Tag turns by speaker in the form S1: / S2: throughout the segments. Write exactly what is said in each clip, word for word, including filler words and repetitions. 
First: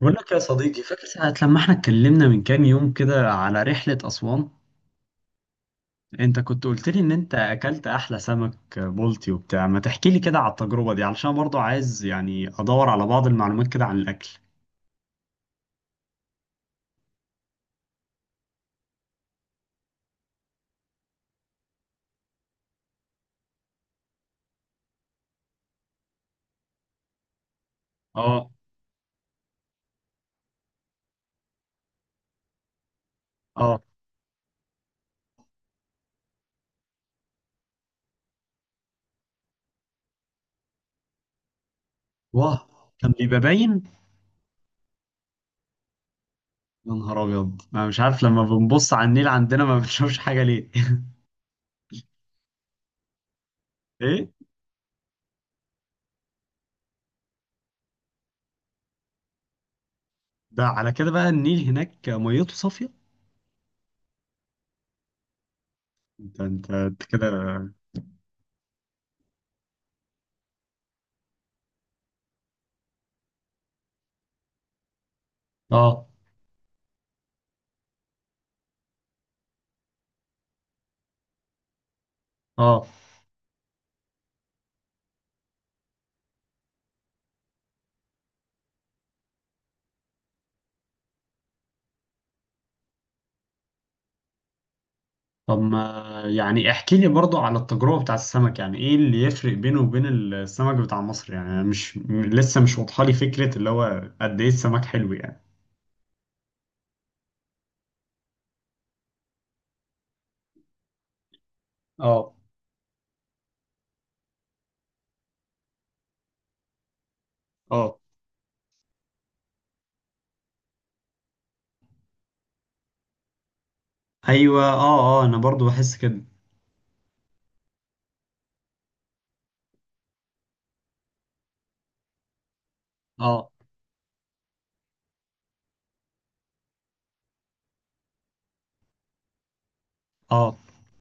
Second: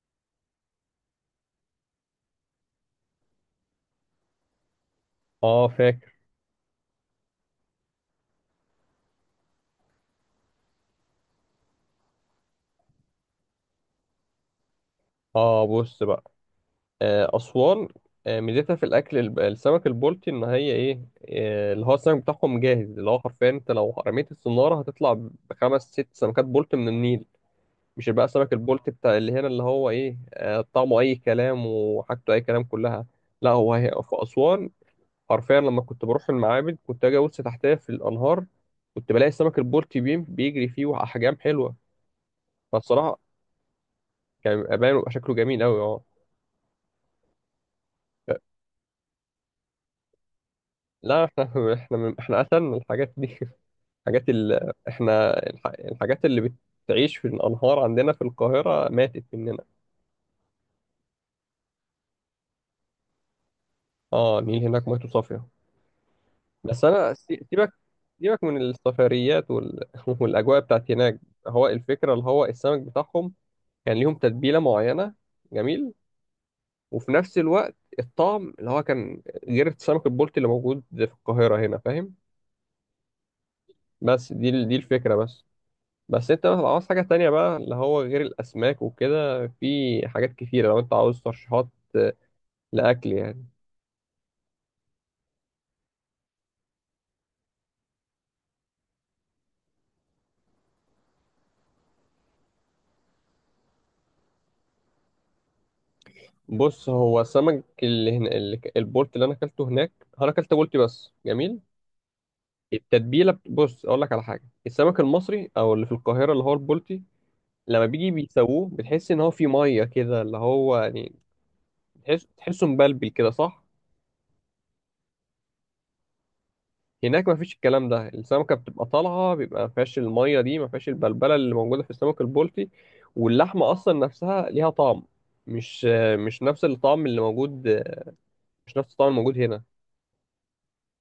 S1: بقول لك يا صديقي، فاكر ساعة لما احنا اتكلمنا من كام يوم كده على رحلة أسوان؟
S2: اه فاكر.
S1: انت كنت قلت لي ان انت اكلت احلى سمك بلطي وبتاع، ما تحكي لي كده على التجربة دي علشان برضو عايز يعني ادور على بعض المعلومات كده عن الاكل.
S2: اه، بص بقى. آه اسوان. آه ميزتها في الاكل الب- السمك البلطي ان هي ايه آه اللي هو السمك بتاعهم جاهز، اللي هو حرفيا انت لو رميت الصناره هتطلع بخمس ست سمكات بلطي من النيل. مش بقى
S1: اه،
S2: سمك البلطي بتاع اللي هنا، اللي هو ايه آه طعمه اي كلام، وحاجته اي كلام، كلها. لا، هو
S1: اه.
S2: هي في اسوان حرفيا، لما كنت بروح المعابد كنت اجي ابص تحتها في الانهار، كنت بلاقي السمك البلطي بيم- بيجري فيه، واحجام حلوه،
S1: واه. كان
S2: فالصراحه
S1: بيبقى باين.
S2: كان بيبقى باين، وبيبقى شكله جميل قوي.
S1: يا نهار ابيض، انا مش عارف لما بنبص على النيل عندنا ما بنشوفش حاجة ليه؟
S2: لا، احنا احنا من احنا قتلنا الحاجات دي.
S1: ايه.
S2: الحاجات ال... احنا الح... الحاجات اللي بتعيش في الانهار عندنا في القاهره ماتت مننا.
S1: ده على كده بقى، النيل هناك ميته صافية.
S2: اه، النيل هناك ميته صافيه.
S1: انت انت
S2: بس
S1: أنت
S2: انا
S1: كده.
S2: سي- سيبك، سيبك من السفريات، وال... والاجواء بتاعت هناك. هو الفكره، اللي هو السمك بتاعهم كان ليهم تتبيله معينه، جميل.
S1: اه،
S2: وفي نفس الوقت الطعم اللي هو كان غير السمك البلطي اللي موجود في القاهره هنا، فاهم؟
S1: اه.
S2: بس دي ال- دي الفكره بس. بس انت مثلا عاوز حاجة تانية بقى، اللي هو غير الأسماك وكده، في حاجات كتيرة لو انت عاوز ترشيحات لأكل يعني.
S1: طب ما يعني احكي لي برضو على التجربة بتاع السمك، يعني ايه اللي يفرق بينه وبين السمك بتاع مصر، يعني أنا مش م- لسه مش واضحة لي فكرة اللي هو قد ايه السمك حلو يعني.
S2: بص، هو سمك اللي هنا اللي ك- البولت اللي أنا أكلته هناك، أنا أكلت بولتي بس، جميل.
S1: اه،
S2: التتبيلة بت- بص، أقول لك على حاجة. السمك المصري أو اللي في القاهرة، اللي هو البولتي، لما
S1: اه،
S2: بيجي بيسووه بتحس إن هو فيه مية كده، اللي هو يعني تحس تحسه مبلبل كده، صح؟
S1: ايوه، اه، اه، انا برضو بحس كده.
S2: هناك ما فيش الكلام ده، السمكة بتبقى طالعة، بيبقى ما فيهاش المية دي، ما فيهاش البلبلة اللي موجودة في السمك البلطي.
S1: اه،
S2: واللحمة أصلا نفسها ليها طعم، مش مش نفس الطعم اللي موجود، مش نفس الطعم الموجود هنا.
S1: اه،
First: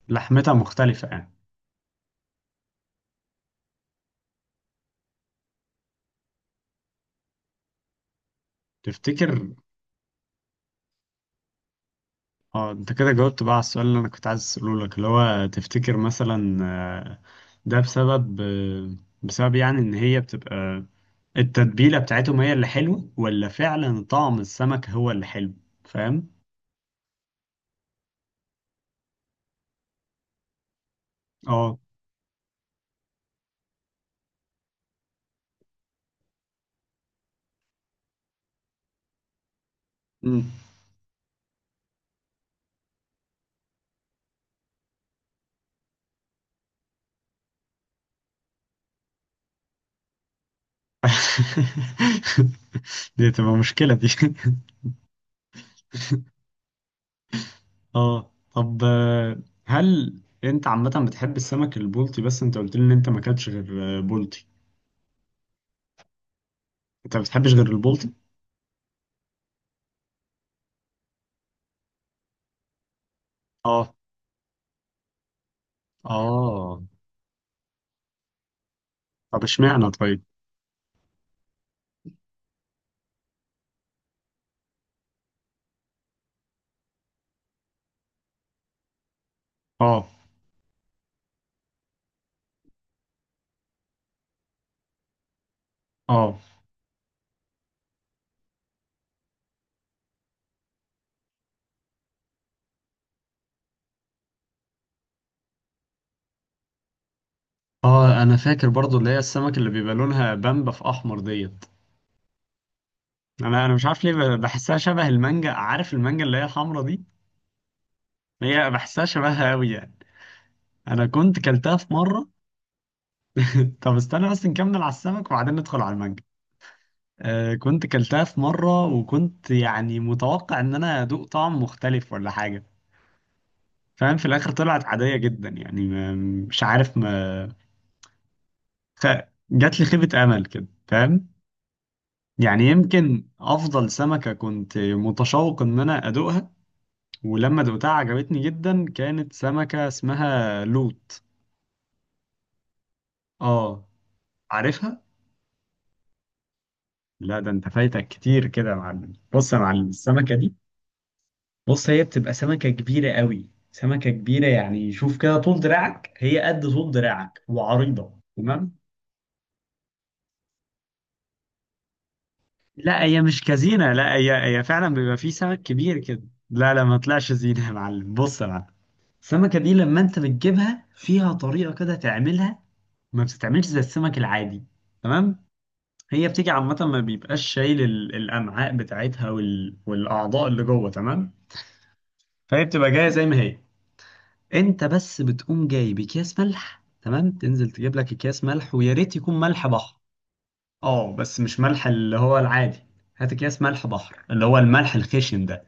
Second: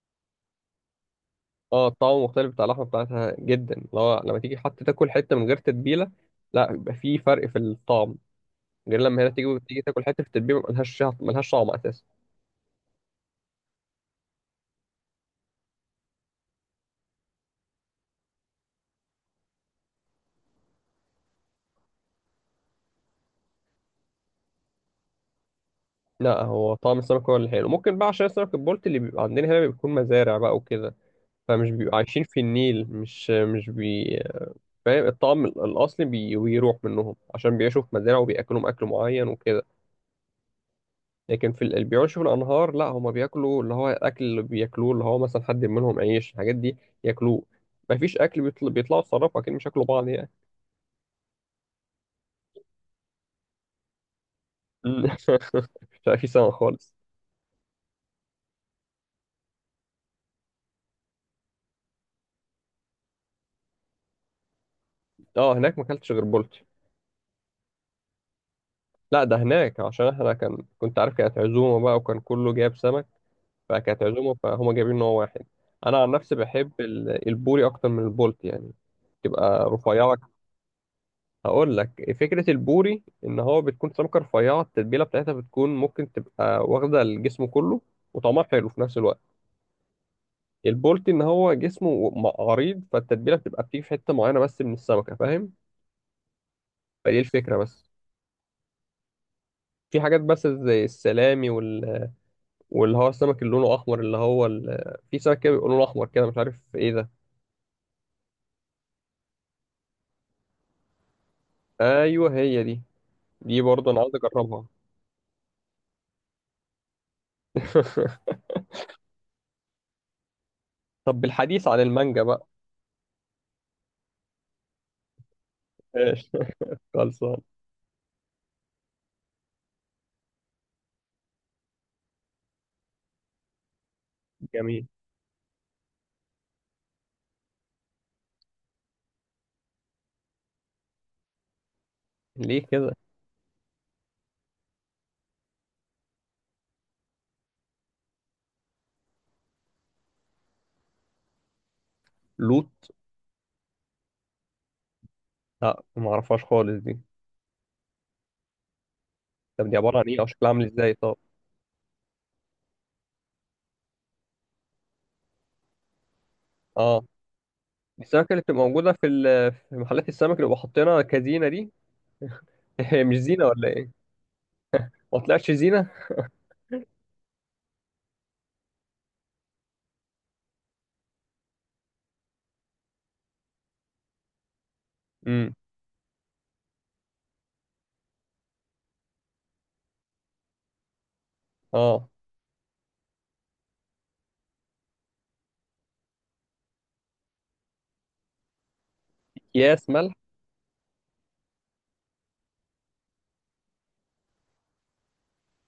S1: لحمتها مختلفة يعني.
S2: اه، الطعم مختلف، بتاع اللحمة بتاعتها جدا، لو لما تيجي حتى تاكل حتة من غير تتبيلة، لا، بيبقى في فرق في الطعم. غير لما هنا
S1: تفتكر؟
S2: تيجي تيجي تاكل حتة في التتبيلة، ملهاش ملهاش طعم أساسا.
S1: اه، انت كده جاوبت بقى على السؤال اللي انا كنت عايز اساله لك، اللي هو تفتكر مثلا، آه، ده بسبب آه، بسبب يعني ان هي بتبقى، التتبيلة بتاعتهم هي اللي حلوة ولا فعلا طعم السمك هو اللي حلو، فاهم؟
S2: لا، هو طعم السمك هو اللي حلو. ممكن بقى عشان السمك البلطي اللي بيبقى عندنا هنا بيكون مزارع بقى وكده، فمش
S1: اه،
S2: بيبقوا عايشين في النيل، مش مش بي فاهم؟ الطعم ال- الأصلي بي... بيروح منهم عشان بيعيشوا في مزارع وبيأكلهم أكل معين وكده.
S1: مم.
S2: لكن في ال... اللي بيعيشوا في الأنهار لا، هما بياكلوا اللي هو الأكل اللي بياكلوه، اللي هو مثلا حد منهم عيش الحاجات دي ياكلوه. مفيش أكل بيطل... بيطلعوا يتصرفوا، أكيد مش ياكلوا بعض يعني.
S1: دي تبقى مشكلة دي
S2: امم مش عارف في سمك خالص.
S1: اه، طب، آه، هل انت عامة بتحب السمك البلطي؟ بس انت قلت لي ان انت ما اكلتش غير، آه، بلطي،
S2: اه، هناك ما أكلتش غير بولتي.
S1: انت ما بتحبش غير البلطي؟
S2: لا، ده هناك عشان احنا كان كنت عارف، كانت عزومة بقى وكان كله جايب سمك،
S1: اه،
S2: فكانت عزومة، فهم جايبين نوع واحد. أنا عن نفسي بحب
S1: اه،
S2: ال- البوري أكتر من البولت يعني،
S1: طب
S2: تبقى
S1: اشمعنى
S2: رفيعة.
S1: طيب؟
S2: هقول لك فكرة البوري، إن هو بتكون سمكة رفيعة، التتبيلة بتاعتها بتكون ممكن تبقى واخدة الجسم كله، وطعمها حلو في نفس الوقت.
S1: اه،
S2: البولت إن هو جسمه م- عريض، فالتتبيلة بتبقى بتيجي في حتة معينة بس من السمكة، فاهم؟
S1: اه،
S2: فدي الفكرة بس. في حاجات بس زي السلامي وال... واللي هو السمك اللي لونه أحمر، اللي هو ال... في سمك كده بيبقى لونه أحمر كده، مش عارف إيه ده.
S1: اه، انا فاكر برضو اللي هي السمك اللي بيبقى لونها بامبا في احمر ديت.
S2: أيوه، هي دي. دي
S1: انا انا مش
S2: برضه انا
S1: عارف
S2: عاوز
S1: ليه، ب-
S2: اجربها.
S1: بحسها شبه المانجا، عارف المانجا اللي هي الحمرا دي، هي بحسها شبهها قوي يعني. انا
S2: طب،
S1: كنت
S2: بالحديث
S1: كلتها
S2: عن
S1: في
S2: المانجا
S1: مره.
S2: بقى.
S1: طب استنى بس نكمل على السمك وبعدين ندخل على المانجا.
S2: إيش؟ خلصان.
S1: آه كنت كلتها في مره وكنت يعني متوقع ان انا ادوق طعم مختلف ولا حاجه، فاهم؟ في الاخر طلعت
S2: جميل.
S1: عاديه جدا يعني، ما- مش عارف، ما خ... جات لي خيبه امل كده، فاهم؟
S2: ليه
S1: يعني
S2: كده؟
S1: يمكن افضل سمكة كنت متشوق ان انا ادوقها، ولما دوقتها عجبتني جدا، كانت سمكة اسمها لوت.
S2: لوت.
S1: اه. عارفها؟
S2: لا، ما اعرفهاش خالص دي.
S1: لا، ده انت فايتك كتير كده يا معلم، بص يا
S2: طب، دي
S1: معلم،
S2: عباره عن ايه او
S1: السمكة
S2: شكلها
S1: دي،
S2: عامل ازاي، طب؟
S1: بص هي بتبقى سمكة كبيرة قوي، سمكة كبيرة يعني شوف كده، طول دراعك، هي قد طول
S2: اه،
S1: دراعك
S2: دي
S1: وعريضة،
S2: السمكه اللي بتبقى
S1: تمام؟
S2: موجوده في ال- في محلات السمك اللي بيبقوا حاطينها كزينه دي؟
S1: لا،
S2: هي مش
S1: هي مش
S2: زينه ولا
S1: كزينة،
S2: ايه؟
S1: لا، هي هي فعلا بيبقى
S2: ما
S1: فيه
S2: طلعتش
S1: سمك
S2: زينه.
S1: كبير كده. لا، لا، ما طلعش زينة يا معلم، بص يا معلم، السمكة دي لما انت بتجيبها فيها طريقة كده تعملها، ما بتتعملش زي السمك العادي، تمام.
S2: امم.
S1: هي بتيجي عامة ما بيبقاش شايل ال- الأمعاء بتاعتها وال... والأعضاء اللي جوه، تمام.
S2: اه،
S1: فهي بتبقى جاية زي ما هي، انت بس بتقوم جاي بأكياس ملح، تمام، تنزل تجيب لك أكياس ملح، ويا ريت يكون ملح
S2: اكياس
S1: بحر.
S2: ملح.
S1: اه، بس مش ملح اللي هو العادي، هات أكياس ملح بحر اللي هو الملح الخشن ده،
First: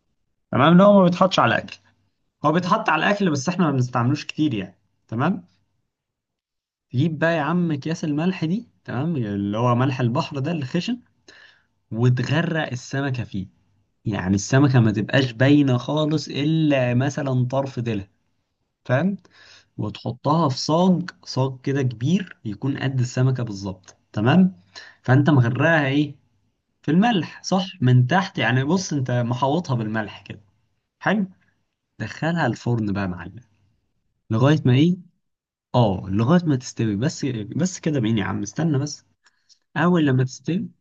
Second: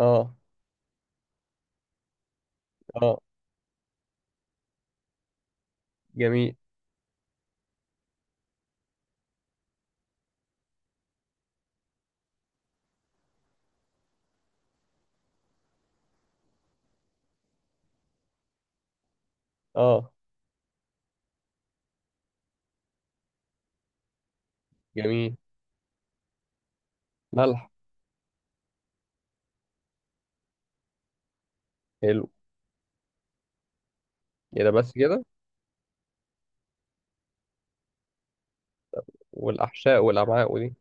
S2: اه،
S1: تمام، اللي هو ما بيتحطش على الاكل، هو بيتحط على
S2: اه.
S1: الاكل بس احنا ما بنستعملوش كتير يعني، تمام.
S2: جميل.
S1: تجيب بقى يا عم اكياس الملح دي، تمام، اللي هو ملح البحر ده الخشن، وتغرق السمكه فيه، يعني السمكه ما تبقاش باينه خالص الا مثلا طرف ديلها، فاهم؟
S2: اه،
S1: وتحطها في صاج، صاج كده كبير يكون قد السمكه بالظبط، تمام. فانت
S2: جميل.
S1: مغرقها ايه، في الملح، صح؟
S2: ملح.
S1: من تحت يعني، بص انت محوطها بالملح كده، حلو،
S2: حلو.
S1: دخلها الفرن بقى يا معلم، لغايه
S2: يا ده،
S1: ما
S2: بس
S1: ايه؟
S2: كده؟
S1: اه، لغاية ما تستوي بس، بس كده بعيني يا عم، استنى بس،
S2: والاحشاء
S1: أول لما
S2: والامعاء
S1: تستوي.
S2: ودي؟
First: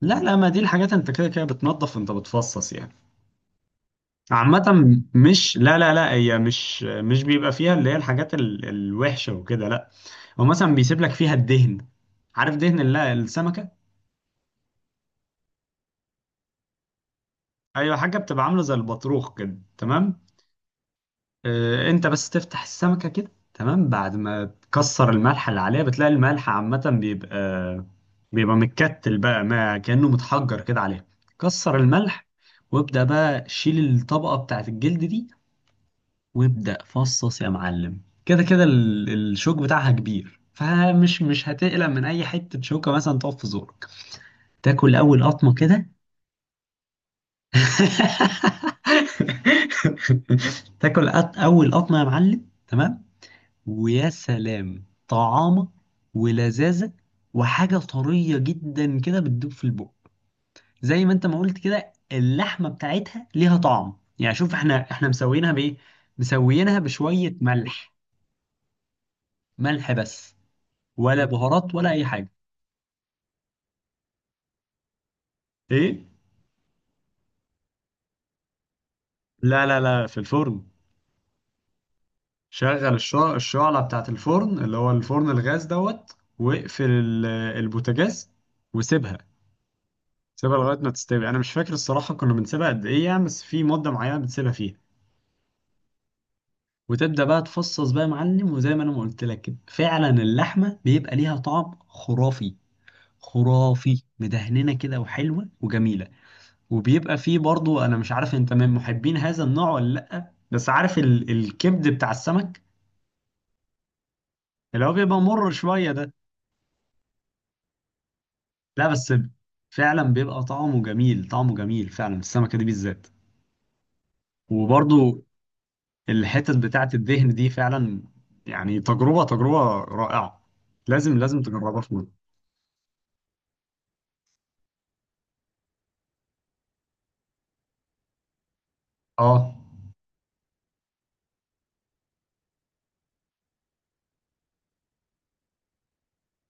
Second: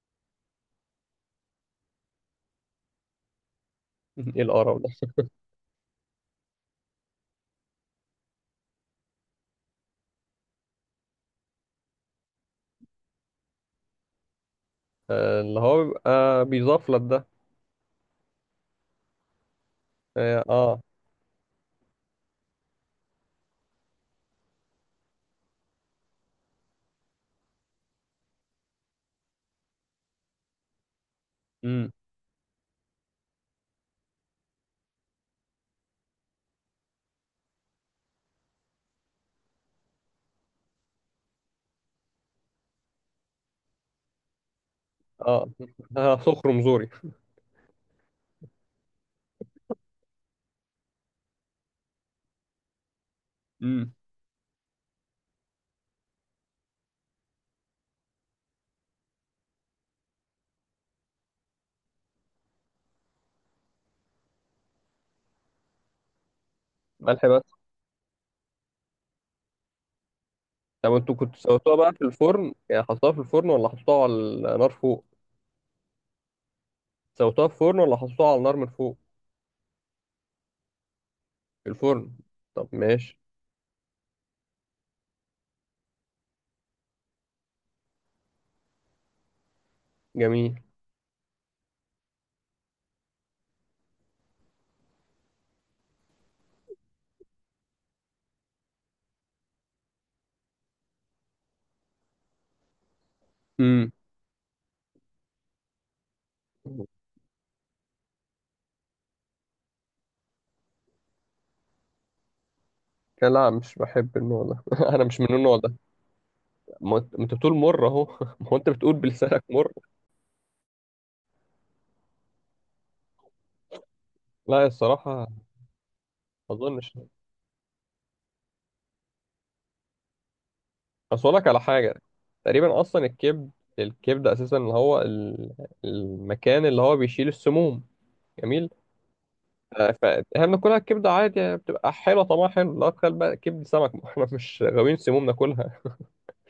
S1: لا، لا، ما دي الحاجات أنت كده كده بتنظف، أنت بتفصص يعني،
S2: ايه
S1: عامة،
S2: القرف ده!
S1: مش، لا، لا، لا، هي مش مش بيبقى فيها اللي هي الحاجات، ال... الوحشة وكده، لا، هو مثلا بيسيب لك فيها الدهن، عارف دهن ال- السمكة؟
S2: آه، اللي هو بيبقى بيضاف لك ده؟
S1: أيوة، حاجة بتبقى عاملة زي البطروخ كده، تمام.
S2: اه، اه.
S1: آه، انت بس تفتح السمكة كده، تمام، بعد ما تكسر الملح اللي عليها بتلاقي الملح عامة بيبقى بيبقى متكتل بقى، ما كأنه متحجر كده عليها، كسر
S2: امم.
S1: الملح، وابدأ بقى شيل الطبقة بتاعت الجلد دي، وابدأ فصص يا معلم، كده كده ال- الشوك بتاعها كبير، فمش مش هتقلق من اي حتة شوكة مثلا تقف في زورك، تاكل اول
S2: اه.
S1: قطمة كده.
S2: آه، صخر مزوري.
S1: تاكل أط- اول قطمة يا معلم، تمام،
S2: امم.
S1: ويا سلام طعامة، ولذاذة، وحاجة طرية جدا كده بتدوب في البق، زي ما انت ما قلت كده اللحمة بتاعتها ليها طعم يعني، شوف احنا احنا مسويينها بايه، مسويينها
S2: ملح
S1: بشوية
S2: بس.
S1: ملح، ملح بس،
S2: طب، انتوا
S1: ولا
S2: كنتوا
S1: بهارات
S2: سويتوها
S1: ولا
S2: بقى في
S1: اي حاجة.
S2: الفرن يعني، حطيتوها في الفرن ولا حطيتوها على النار فوق؟
S1: ايه،
S2: سويتوها في الفرن ولا حطيتوها على النار من فوق؟
S1: لا، لا، لا، في الفرن،
S2: في الفرن؟ طب،
S1: شغل
S2: ماشي.
S1: الشع- الشعلة بتاعت الفرن اللي هو الفرن الغاز دوت، واقفل ال- البوتاجاز، وسيبها،
S2: جميل.
S1: سيبها لغاية ما تستوي، أنا مش فاكر الصراحة كنا بنسيبها قد إيه يعني، بس في مدة معينة بتسيبها فيها، وتبدأ بقى تفصص بقى يا معلم، وزي ما أنا ما قلت لك كده فعلا اللحمة بيبقى ليها طعم خرافي،
S2: امم.
S1: خرافي مدهننة كده وحلوة وجميلة، وبيبقى فيه برضو، أنا مش عارف أنت من محبين هذا النوع ولا لأ، بس عارف ال... الكبد بتاع السمك
S2: لا، مش بحب النوع ده.
S1: اللي هو
S2: انا
S1: بيبقى
S2: مش من
S1: مر
S2: النوع ده.
S1: شوية ده،
S2: ما انت ما انت بتقول مر اهو. ما هو انت
S1: لا
S2: بتقول
S1: بس
S2: بلسانك مر.
S1: فعلا بيبقى طعمه جميل، طعمه جميل فعلا السمكة دي بالذات،
S2: لا،
S1: وبرضو
S2: الصراحه. ما
S1: الحتت بتاعة
S2: اظنش.
S1: الدهن دي فعلا، يعني تجربة تجربة رائعة، لازم
S2: اصل أقول
S1: لازم
S2: لك على
S1: تجربها في
S2: حاجه.
S1: مرة.
S2: تقريبا اصلا الكبد. الكبد اساسا اللي هو ال- المكان اللي هو بيشيل السموم. جميل.
S1: اه،
S2: فاهم؟ ناكلها الكبده عادي يعني، بتبقى حلوه طعمها حلو؟ لا تخيل بقى، كبده سمك! ما احنا مش غاويين سموم ناكلها.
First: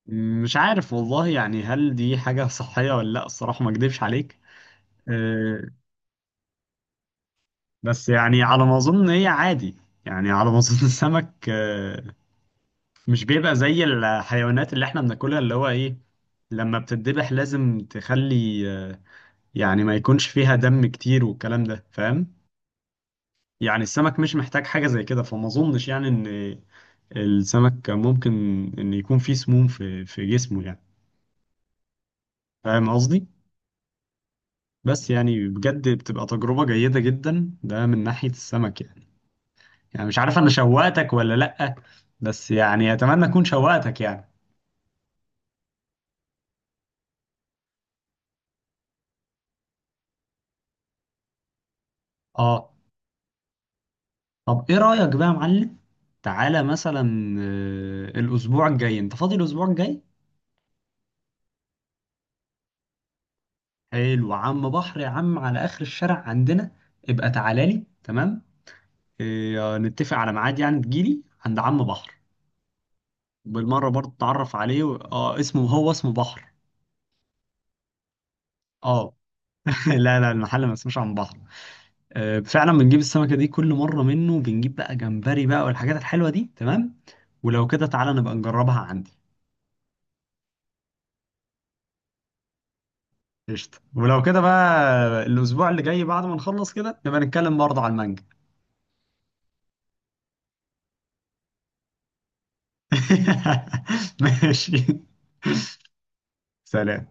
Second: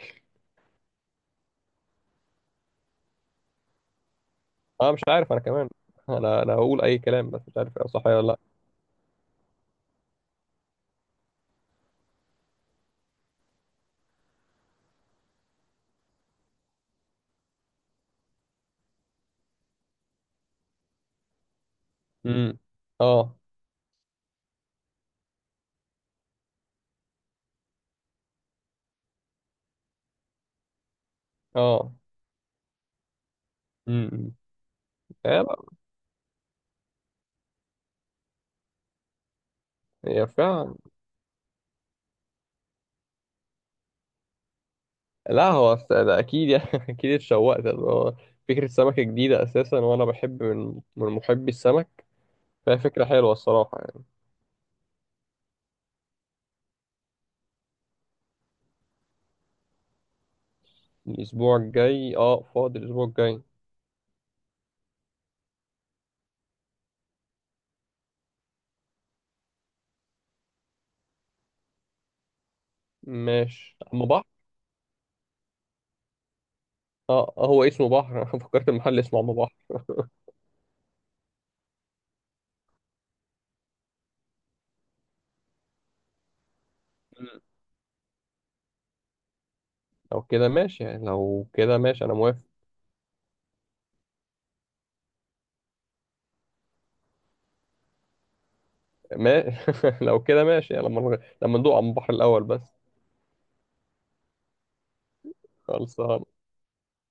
S1: مش عارف والله، يعني هل دي حاجة صحية ولا لا الصراحة، ما اكدبش عليك،
S2: انا مش عارف، انا
S1: آه
S2: كمان. انا انا هقول اي كلام بس مش عارف صح
S1: بس
S2: ولا لا.
S1: يعني على ما اظن هي عادي، يعني على ما اظن السمك، آه مش بيبقى زي الحيوانات اللي احنا بناكلها اللي هو ايه، لما بتتذبح لازم تخلي، آه يعني ما يكونش فيها دم كتير والكلام ده، فاهم؟
S2: امم. اه،
S1: يعني السمك مش محتاج حاجة زي كده، فما اظنش يعني ان السمك ممكن إن يكون فيه سموم في في جسمه يعني،
S2: اه.
S1: فاهم قصدي؟
S2: امم.
S1: بس
S2: هي
S1: يعني
S2: بقى.
S1: بجد بتبقى تجربة جيدة جدا، ده من ناحية السمك يعني، يعني مش
S2: هي
S1: عارف أنا
S2: فعلا.
S1: شوقتك ولا لأ، بس يعني أتمنى أكون شوقتك يعني.
S2: لا، هو س- ده اكيد يعني. اكيد اتشوقت، اللي هو فكره سمكه جديده اساسا، وانا بحب من من محبي السمك،
S1: آه
S2: فهي فكره حلوه الصراحه يعني.
S1: طب إيه رأيك بقى يا معلم؟ تعالى مثلا، آه، الأسبوع الجاي أنت فاضي الأسبوع الجاي؟
S2: الاسبوع الجاي، اه، فاضي الاسبوع الجاي.
S1: حلو، عم بحر يا عم على آخر الشارع عندنا، ابقى تعالى لي، تمام؟ آه، نتفق على ميعاد يعني تجيلي عند عم بحر،
S2: ماشي،
S1: بالمره
S2: اما
S1: برضه
S2: بحر.
S1: اتعرف عليه و... اه اسمه هو اسمه بحر،
S2: اه، آه، هو اسمه بحر. انا فكرت المحل
S1: اه.
S2: اسمه اما بحر.
S1: لا، لا، المحل ما اسموش عن بحر، آه فعلا بنجيب السمكه دي كل مره منه، بنجيب بقى جمبري بقى والحاجات الحلوه دي، تمام، ولو كده تعالى نبقى نجربها عندي،
S2: لو كده ماشي يعني، لو كده ماشي انا موافق.
S1: قشطه ولو كده بقى، الاسبوع اللي جاي بعد ما نخلص كده نبقى نتكلم برضه على المانجا.
S2: ما... لو كده ماشي يعني، لما نغ- لما ندوق على البحر الاول بس.
S1: ماشي،
S2: خلصان.
S1: سلام.